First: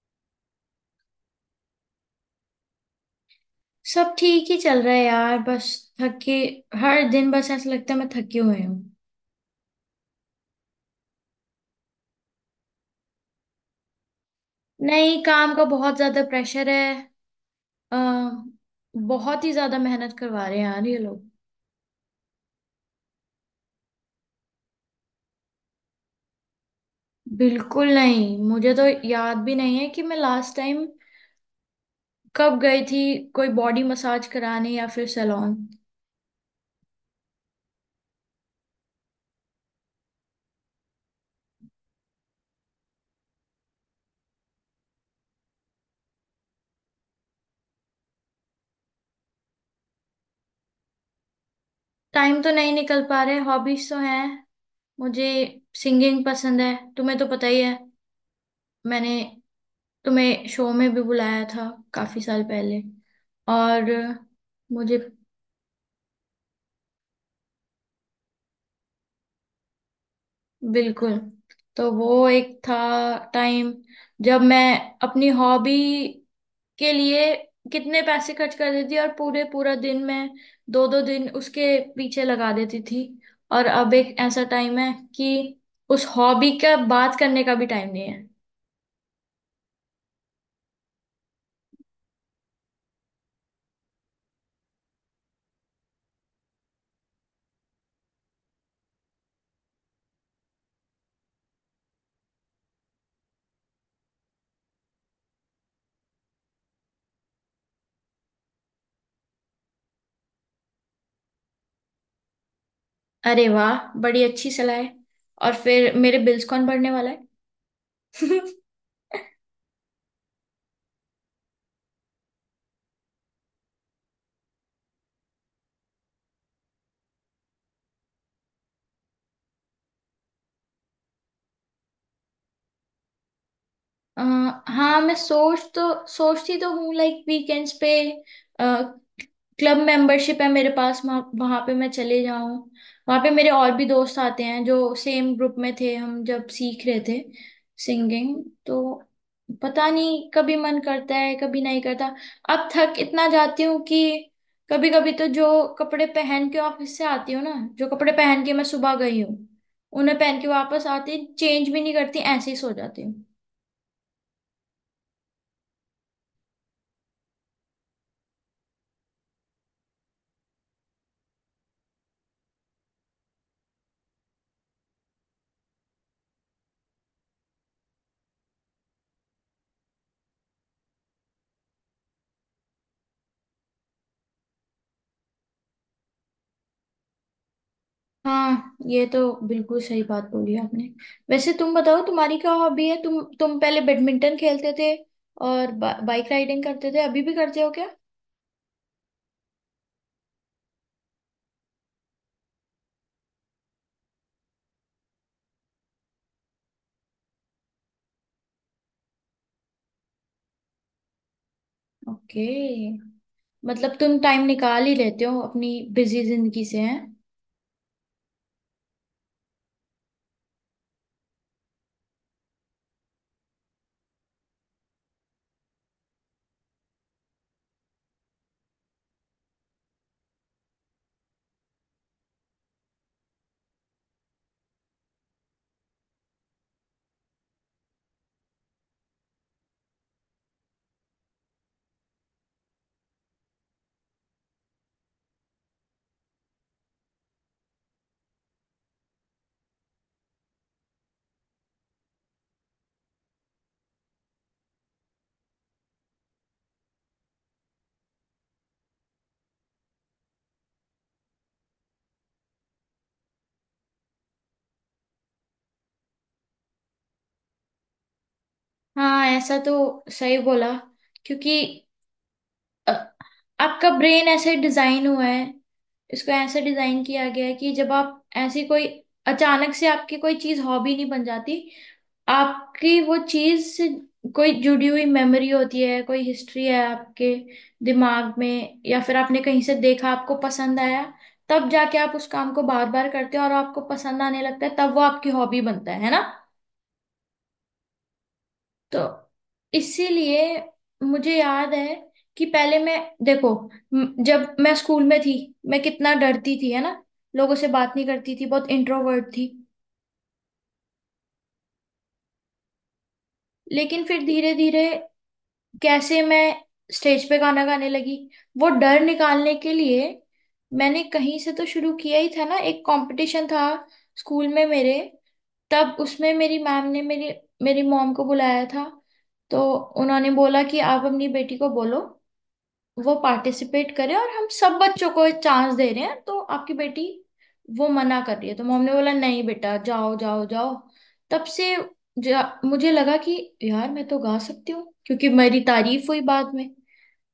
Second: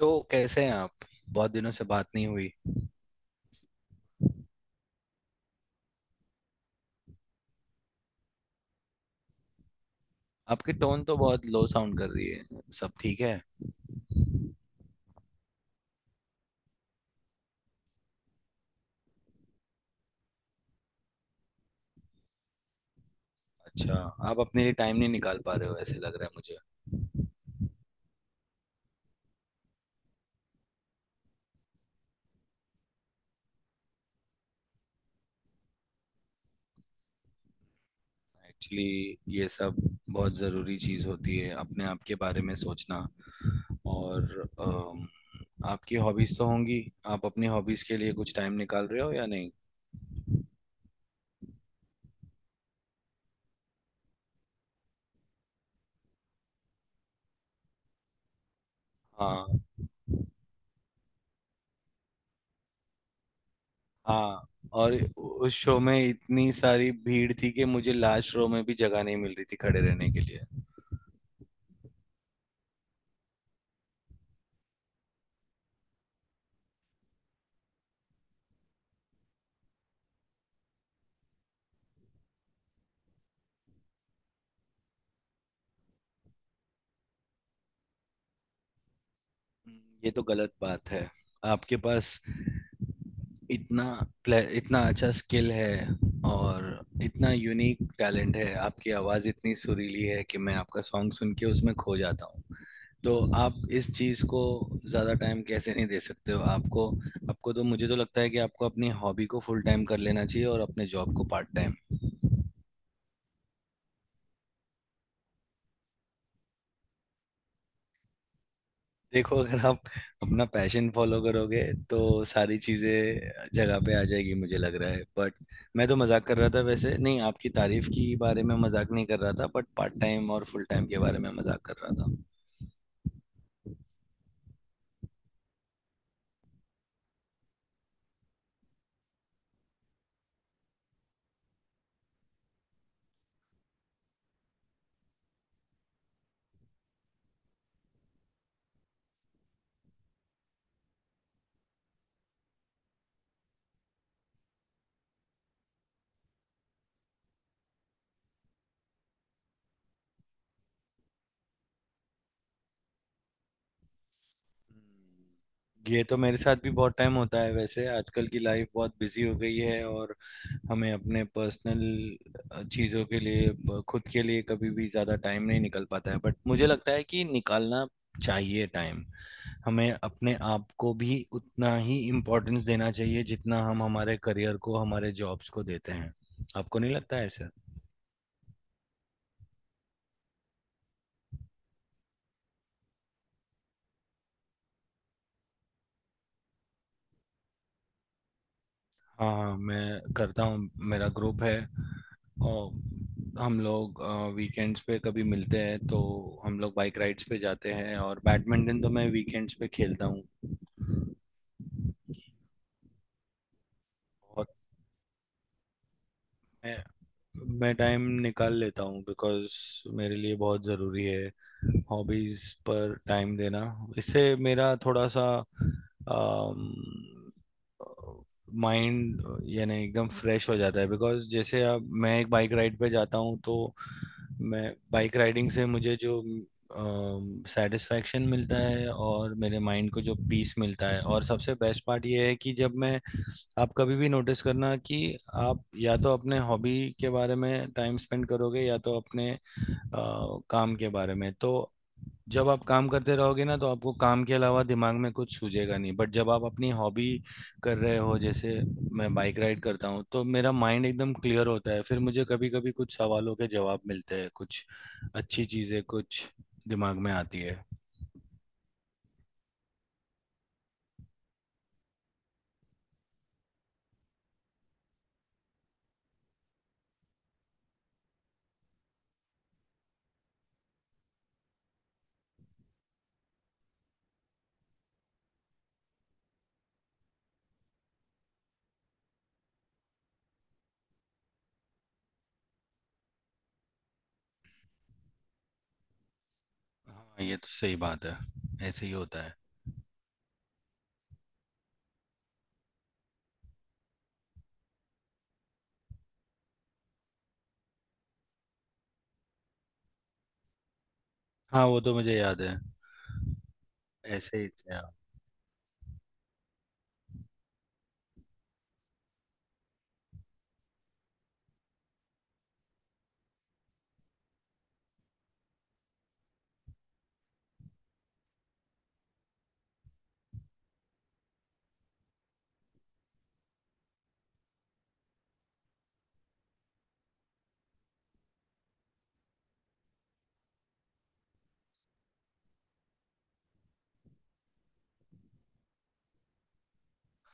तो कैसे हैं आप। बहुत दिनों से बात नहीं हुई। सब ठीक ही चल रहा है यार बस थके। हर दिन बस ऐसा लगता है मैं थकी हुई हूँ। आपकी टोन तो बहुत लो साउंड कर रही है। सब ठीक है? नहीं, काम का बहुत ज्यादा प्रेशर है। अ, बहुत ही ज्यादा मेहनत करवा रहे हैं यार ये लोग। अच्छा। आप अपने लिए टाइम नहीं निकाल पा रहे हो, ऐसे लग रहा है मुझे। बिल्कुल नहीं, मुझे तो याद भी नहीं है कि मैं लास्ट टाइम कब गई थी कोई बॉडी मसाज कराने या फिर सैलून। एक्चुअली ये सब बहुत ज़रूरी चीज़ होती है, अपने आप के बारे में सोचना। और आपकी हॉबीज़ तो होंगी। आप अपनी हॉबीज़ के लिए कुछ टाइम निकाल रहे हो या नहीं? टाइम तो नहीं निकल पा रहे, हॉबीज तो हैं मुझे। सिंगिंग पसंद है, तुम्हें तो पता ही है। मैंने हाँ। तुम्हें शो में भी बुलाया था काफी साल पहले, और हाँ, और मुझे उस शो में इतनी सारी भीड़ थी कि मुझे लास्ट रो में भी जगह नहीं मिल रही थी खड़े रहने के लिए। बिल्कुल। तो वो एक था टाइम जब मैं अपनी हॉबी के लिए कितने पैसे खर्च कर देती थी, और पूरे पूरा दिन मैं दो दो दिन उसके पीछे लगा देती थी। और अब एक ऐसा टाइम है कि उस हॉबी का बात करने का भी टाइम नहीं है। ये तो गलत बात है। आपके पास इतना इतना अच्छा स्किल है, और इतना यूनिक टैलेंट है। आपकी आवाज़ इतनी सुरीली है कि मैं आपका सॉन्ग सुन के उसमें खो जाता हूँ। तो आप इस चीज़ को ज़्यादा टाइम कैसे नहीं दे सकते हो? आपको, आपको तो, मुझे तो लगता है कि आपको अपनी हॉबी को फुल टाइम कर लेना चाहिए और अपने जॉब को पार्ट टाइम। अरे वाह, बड़ी अच्छी सलाह है। और फिर मेरे बिल्स कौन भरने वाला है? देखो, अगर आप अपना पैशन फॉलो करोगे तो सारी चीजें जगह पे आ जाएगी, मुझे लग रहा है। बट मैं तो मजाक कर रहा था। वैसे नहीं, आपकी तारीफ की बारे में मजाक नहीं कर रहा था, बट पार्ट टाइम और फुल टाइम के बारे में मजाक कर रहा था। अ, हाँ, मैं सोचती तो हूँ लाइक वीकेंड्स पे। क्लब मेंबरशिप है मेरे पास, वहां पे मैं चले जाऊँ। वहां पे मेरे और भी दोस्त आते हैं जो सेम ग्रुप में थे, हम जब सीख रहे थे सिंगिंग। तो पता नहीं, कभी मन करता है कभी नहीं करता। अब थक इतना जाती हूँ कि कभी कभी तो जो कपड़े पहन के ऑफिस से आती हूँ ना, जो कपड़े पहन के मैं सुबह गई हूँ, उन्हें पहन के वापस आती, चेंज भी नहीं करती, ऐसे ही सो जाती हूँ। ये तो मेरे साथ भी बहुत टाइम होता है। वैसे आजकल की लाइफ बहुत बिजी हो गई है, और हमें अपने पर्सनल चीज़ों के लिए, खुद के लिए कभी भी ज़्यादा टाइम नहीं निकल पाता है। बट मुझे लगता है कि निकालना चाहिए टाइम। हमें अपने आप को भी उतना ही इम्पोर्टेंस देना चाहिए जितना हम हमारे करियर को, हमारे जॉब्स को देते हैं। आपको नहीं लगता है ऐसा? हाँ, ये तो बिल्कुल सही बात बोली आपने। वैसे तुम बताओ, तुम्हारी क्या हॉबी है? तुम पहले बैडमिंटन खेलते थे, और बाइक राइडिंग करते थे, अभी भी करते हो क्या? हाँ, हाँ मैं करता हूँ। मेरा ग्रुप है, और हम लोग वीकेंड्स पे कभी मिलते हैं तो हम लोग बाइक राइड्स पे जाते हैं, और बैडमिंटन तो मैं वीकेंड्स पे खेलता हूँ। ओके, मतलब तुम टाइम बहुत। निकाल ही लेते हो अपनी बिजी जिंदगी से, मैं हैं। मैं टाइम निकाल लेता हूँ बिकॉज मेरे लिए बहुत ज़रूरी है हॉबीज़ पर टाइम देना। इससे मेरा थोड़ा सा माइंड यानी एकदम फ्रेश हो जाता है। बिकॉज जैसे अब मैं एक बाइक राइड पे जाता हूँ, तो मैं, बाइक राइडिंग से मुझे जो सेटिस्फैक्शन मिलता है और मेरे माइंड को जो पीस मिलता है, और सबसे बेस्ट पार्ट ये है कि जब मैं, आप कभी भी नोटिस करना कि आप या तो अपने हॉबी के बारे में टाइम स्पेंड करोगे या तो अपने अ, काम के बारे में। तो जब आप काम करते रहोगे ना तो आपको काम के अलावा दिमाग में कुछ सूझेगा नहीं। बट जब आप अपनी हॉबी कर रहे हो, जैसे मैं बाइक राइड करता हूँ, तो मेरा माइंड एकदम क्लियर होता है। फिर मुझे कभी कभी कुछ सवालों के जवाब मिलते हैं, कुछ अच्छी चीज़ें कुछ दिमाग में आती है। हाँ, ऐसा तो सही बोला क्योंकि अ, आपका ब्रेन ऐसे डिजाइन हुआ है, इसको ऐसे डिजाइन किया गया है कि जब आप ऐसी कोई, अचानक से आपकी कोई चीज हॉबी नहीं बन जाती। आपकी वो चीज से कोई जुड़ी हुई मेमोरी होती है, कोई हिस्ट्री है आपके दिमाग में, या फिर आपने कहीं से देखा आपको पसंद आया, तब जाके आप उस काम को बार बार करते हो और आपको पसंद आने लगता है, तब वो आपकी हॉबी बनता है ना। हाँ, ये तो सही बात है। ऐसे ही तो होता है। इसीलिए मुझे याद है कि पहले मैं, देखो, जब मैं स्कूल में थी मैं कितना डरती थी, है ना। लोगों से बात नहीं करती थी, बहुत इंट्रोवर्ट थी। हाँ, वो तो मुझे याद है। लेकिन फिर ऐसे ही धीरे थे धीरे आप। कैसे मैं स्टेज पे गाना गाने लगी, वो डर निकालने के लिए मैंने कहीं से तो शुरू किया ही था ना। एक कंपटीशन था स्कूल में मेरे, तब उसमें मेरी मैम ने मेरी मेरी मॉम को बुलाया था। तो उन्होंने बोला कि आप अपनी बेटी को बोलो वो पार्टिसिपेट करे, और हम सब बच्चों को चांस दे रहे हैं तो आपकी बेटी वो मना कर रही है। तो मॉम ने बोला नहीं बेटा, जाओ जाओ जाओ। तब से मुझे लगा कि यार मैं तो गा सकती हूँ क्योंकि मेरी तारीफ हुई बाद में।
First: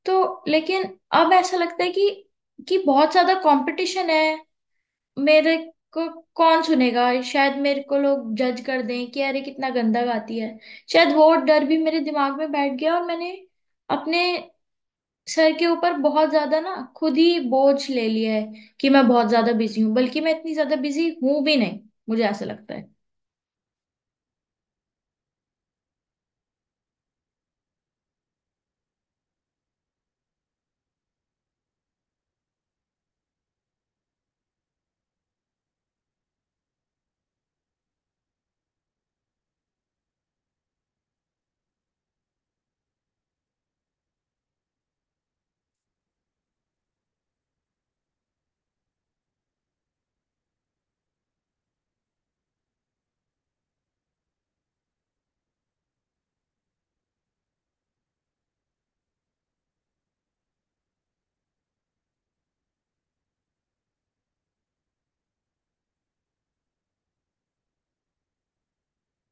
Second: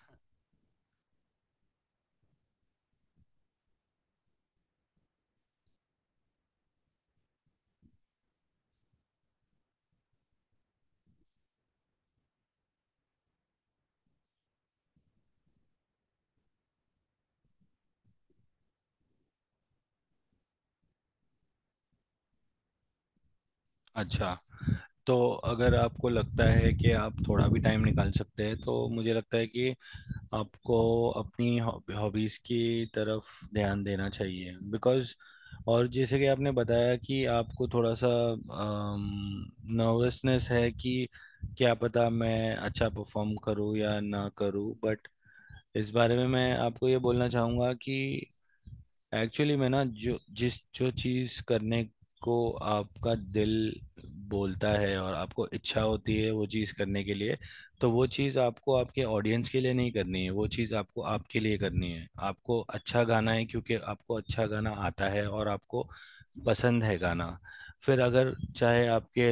तो लेकिन अब ऐसा लगता है कि बहुत ज्यादा कंपटीशन है, मेरे को कौन सुनेगा, शायद मेरे को लोग जज कर दें कि अरे कितना गंदा गाती है। शायद वो डर भी मेरे दिमाग में बैठ गया, और मैंने अपने सर के ऊपर बहुत ज्यादा ना खुद ही बोझ ले लिया है कि मैं बहुत ज्यादा बिजी हूँ, बल्कि मैं इतनी ज्यादा बिजी हूं भी नहीं, मुझे ऐसा लगता है। अच्छा। तो अगर आपको लगता है कि आप थोड़ा भी टाइम निकाल सकते हैं तो मुझे लगता है कि आपको अपनी हॉबीज़ की तरफ ध्यान देना चाहिए, बिकॉज़, और जैसे कि आपने बताया कि आपको थोड़ा सा नर्वसनेस है कि क्या पता मैं अच्छा परफॉर्म करूं या ना करूं। बट इस बारे में मैं आपको ये बोलना चाहूँगा कि एक्चुअली मैं ना, जो चीज़ करने को आपका दिल बोलता है और आपको इच्छा होती है वो चीज़ करने के लिए, तो वो चीज़ आपको आपके ऑडियंस के लिए नहीं करनी है, वो चीज़ आपको आपके लिए करनी है। आपको अच्छा गाना है क्योंकि आपको अच्छा गाना आता है, और आपको पसंद है गाना। फिर अगर चाहे आपके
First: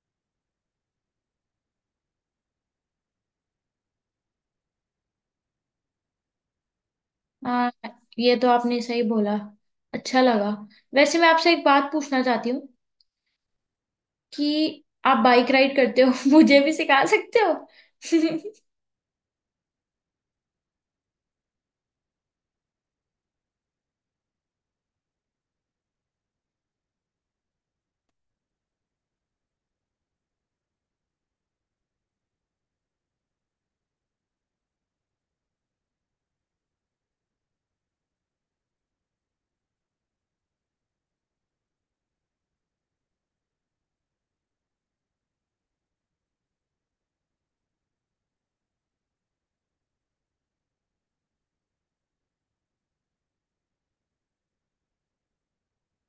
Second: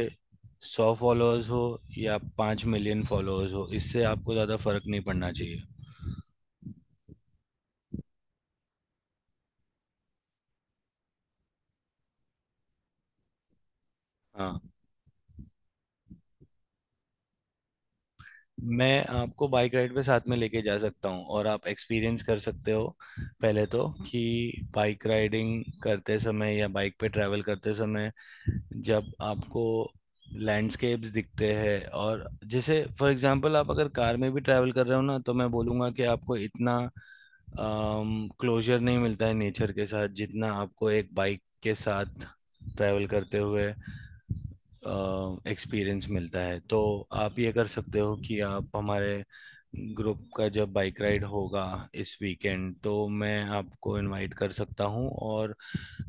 100 फॉलोअर्स हो या 5 मिलियन फॉलोअर्स हो, इससे आपको ज़्यादा फर्क नहीं पड़ना चाहिए। आ, ये तो आपने सही बोला, अच्छा लगा। वैसे मैं आपसे एक बात पूछना चाहती हूँ हाँ। कि आप बाइक राइड करते हो, मुझे भी सिखा सकते हो? मैं आपको बाइक राइड पे साथ में लेके जा सकता हूँ, और आप एक्सपीरियंस कर सकते हो। पहले तो कि बाइक राइडिंग करते समय या बाइक पे ट्रैवल करते समय, जब आपको लैंडस्केप्स दिखते हैं, और जैसे फॉर एग्जांपल आप अगर कार में भी ट्रैवल कर रहे हो ना, तो मैं बोलूँगा कि आपको इतना क्लोजर नहीं मिलता है नेचर के साथ जितना आपको एक बाइक के साथ ट्रैवल करते हुए एक्सपीरियंस मिलता है। तो आप ये कर सकते हो कि आप, हमारे ग्रुप का जब बाइक राइड होगा इस वीकेंड, तो मैं आपको इनवाइट कर सकता हूँ। और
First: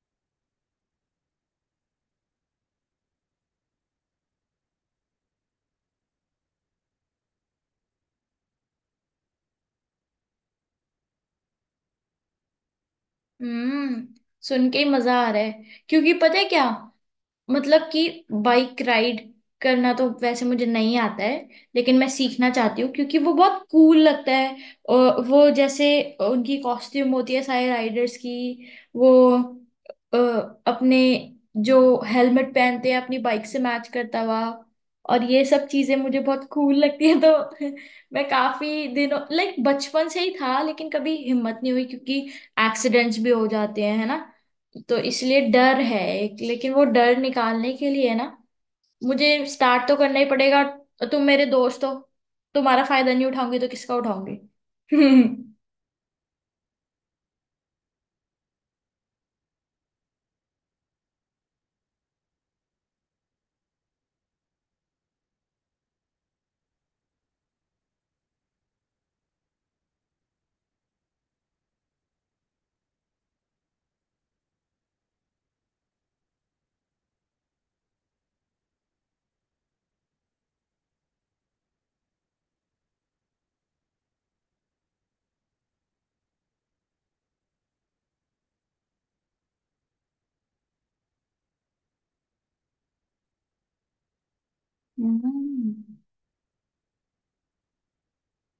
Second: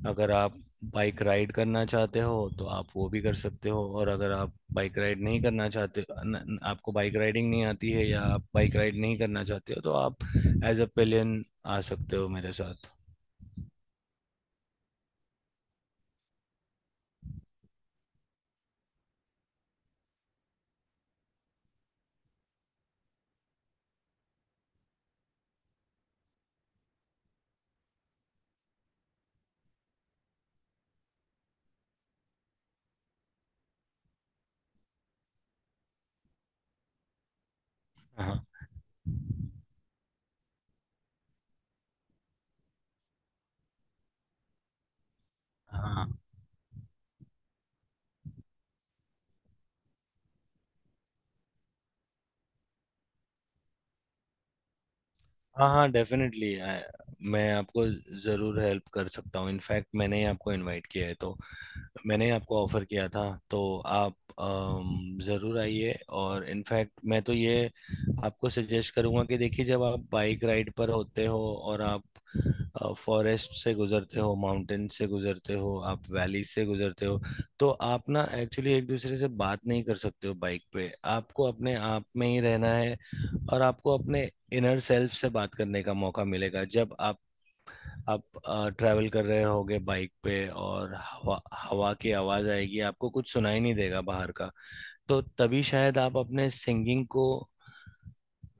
अगर आप बाइक राइड करना चाहते हो तो आप वो भी कर सकते हो, और अगर आप बाइक राइड नहीं करना चाहते, न, न- आपको बाइक राइडिंग नहीं आती है या आप बाइक राइड नहीं करना चाहते हो, तो आप एज अ पिलियन आ सकते हो मेरे साथ। हम्म। सुन के ही मजा आ रहा है, क्योंकि पता है क्या? मतलब कि बाइक राइड करना तो वैसे मुझे नहीं आता है, लेकिन मैं सीखना चाहती हूँ क्योंकि वो बहुत कूल लगता है। और वो जैसे उनकी कॉस्ट्यूम होती है सारे राइडर्स की, वो अ, अपने जो हेलमेट पहनते हैं अपनी बाइक से मैच करता हुआ, और ये सब चीजें मुझे बहुत कूल लगती है। तो मैं हाँ, काफी दिनों, लाइक बचपन से ही था, लेकिन कभी हिम्मत नहीं हुई क्योंकि एक्सीडेंट्स भी हो जाते हैं, है ना। तो इसलिए डर है हाँ, एक, लेकिन वो डर निकालने के लिए ना मुझे स्टार्ट तो करना ही पड़ेगा। तुम मेरे दोस्त हो, तुम्हारा फायदा नहीं उठाऊंगी तो किसका उठाऊंगी? हम्म, हाँ, हाँ, डेफिनेटली। मैं आपको ज़रूर हेल्प कर सकता हूँ। इनफैक्ट मैंने ही आपको इनवाइट किया है, तो मैंने ही आपको ऑफ़र किया था। तो आप ज़रूर आइए। और इनफैक्ट मैं तो ये आपको सजेस्ट करूँगा कि देखिए, जब आप बाइक राइड पर होते हो और आप फॉरेस्ट से गुजरते हो, माउंटेन से गुजरते हो, आप वैली से गुजरते हो, तो आप ना एक्चुअली एक दूसरे से बात नहीं कर सकते हो बाइक पे। आपको अपने आप में ही रहना है, और आपको अपने इनर सेल्फ से बात करने का मौका मिलेगा जब आप ट्रैवल कर रहे होगे बाइक पे, और हवा हवा की आवाज आएगी, आपको कुछ सुनाई नहीं देगा बाहर का। तो तभी शायद आप अपने सिंगिंग को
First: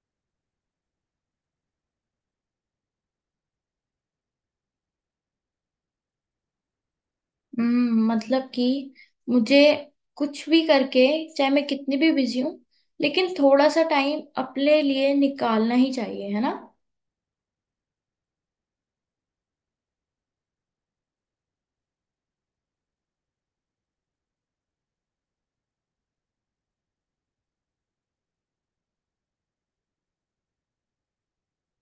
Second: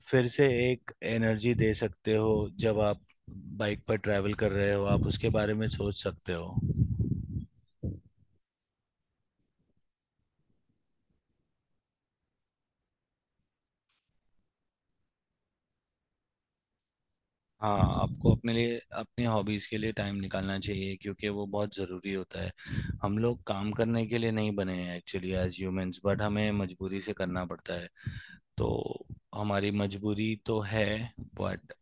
फिर से एक एनर्जी दे सकते हो जब आप बाइक पर ट्रैवल कर रहे हो, आप उसके बारे में सोच सकते हो। हम्म। मतलब कि मुझे कुछ भी करके, चाहे मैं कितनी भी बिजी हूँ, लेकिन थोड़ा सा टाइम अपने लिए निकालना ही चाहिए, है ना। हाँ, आपको अपने लिए, अपनी हॉबीज़ के लिए टाइम निकालना चाहिए क्योंकि वो बहुत ज़रूरी होता है। हम लोग काम करने के लिए नहीं बने हैं एक्चुअली एज ह्यूमंस, बट हमें मजबूरी से करना पड़ता है। तो हमारी मजबूरी तो है, बट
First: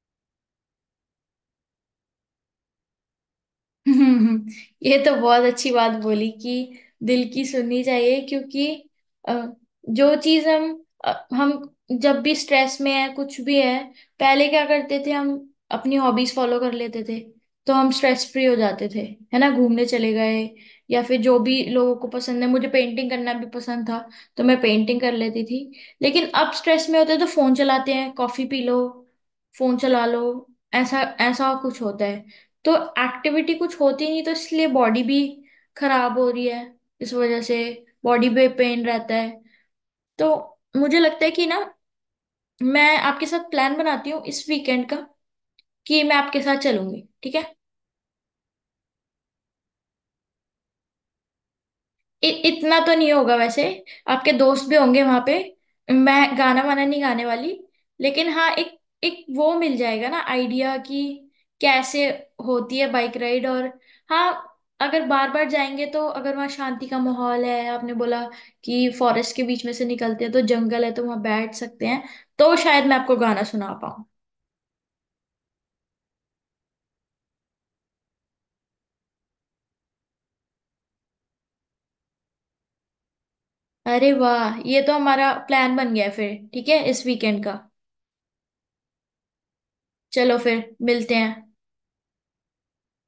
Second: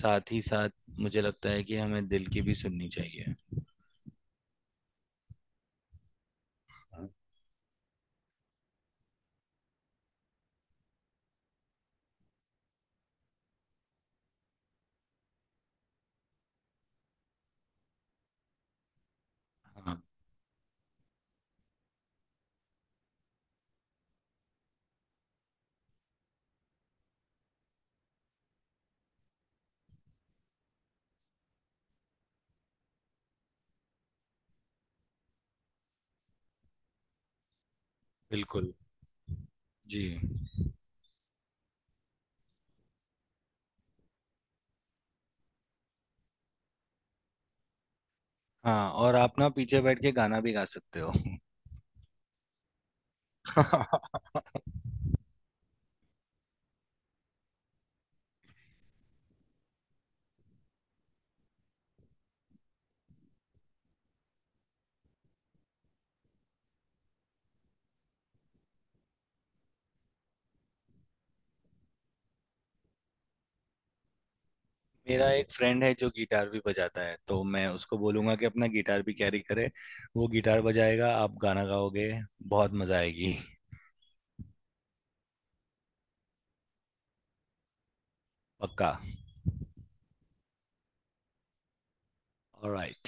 साथ ही साथ मुझे लगता है कि हमें दिल की भी सुननी चाहिए। हम्म, ये तो बहुत अच्छी बात बोली कि हाँ, दिल की सुननी चाहिए क्योंकि अ, जो चीज हम जब भी स्ट्रेस में है कुछ भी है, पहले क्या करते थे हम, अपनी हॉबीज फॉलो कर लेते थे तो हम स्ट्रेस फ्री हो जाते थे, है ना। घूमने हाँ, चले गए, या फिर जो भी लोगों को पसंद है, मुझे पेंटिंग करना भी पसंद था तो मैं पेंटिंग कर लेती थी। लेकिन अब स्ट्रेस में होते हैं तो फोन चलाते हैं, कॉफी पी लो, फोन चला लो, ऐसा ऐसा कुछ होता है। तो एक्टिविटी कुछ होती नहीं, तो इसलिए बॉडी भी खराब हो रही है, इस वजह से बॉडी पे बिल्कुल पेन रहता है। जी। तो मुझे लगता है कि ना मैं आपके साथ प्लान बनाती हूँ इस वीकेंड का, कि मैं आपके साथ चलूंगी, ठीक है। हाँ, और आप ना पीछे बैठ के गाना भी गा सकते हो। इतना तो नहीं होगा वैसे, आपके दोस्त भी होंगे वहां पे, मैं गाना वाना नहीं गाने वाली। लेकिन हाँ, एक एक वो मिल जाएगा ना आइडिया कि कैसे होती है बाइक राइड। और हाँ, अगर बार बार जाएंगे तो, अगर वहाँ शांति का माहौल है, आपने बोला कि फॉरेस्ट के बीच में से निकलते हैं तो जंगल है तो वहाँ बैठ सकते हैं, तो शायद मैं आपको गाना सुना पाऊँ। मेरा एक फ्रेंड है जो गिटार भी बजाता है, तो मैं उसको बोलूंगा कि अपना गिटार भी कैरी करे। वो गिटार बजाएगा, आप गाना गाओगे। बहुत मजा आएगी। अरे वाह, ये तो हमारा प्लान बन गया है फिर, ठीक है इस वीकेंड का। पक्का। चलो, फिर मिलते हैं। ऑलराइट।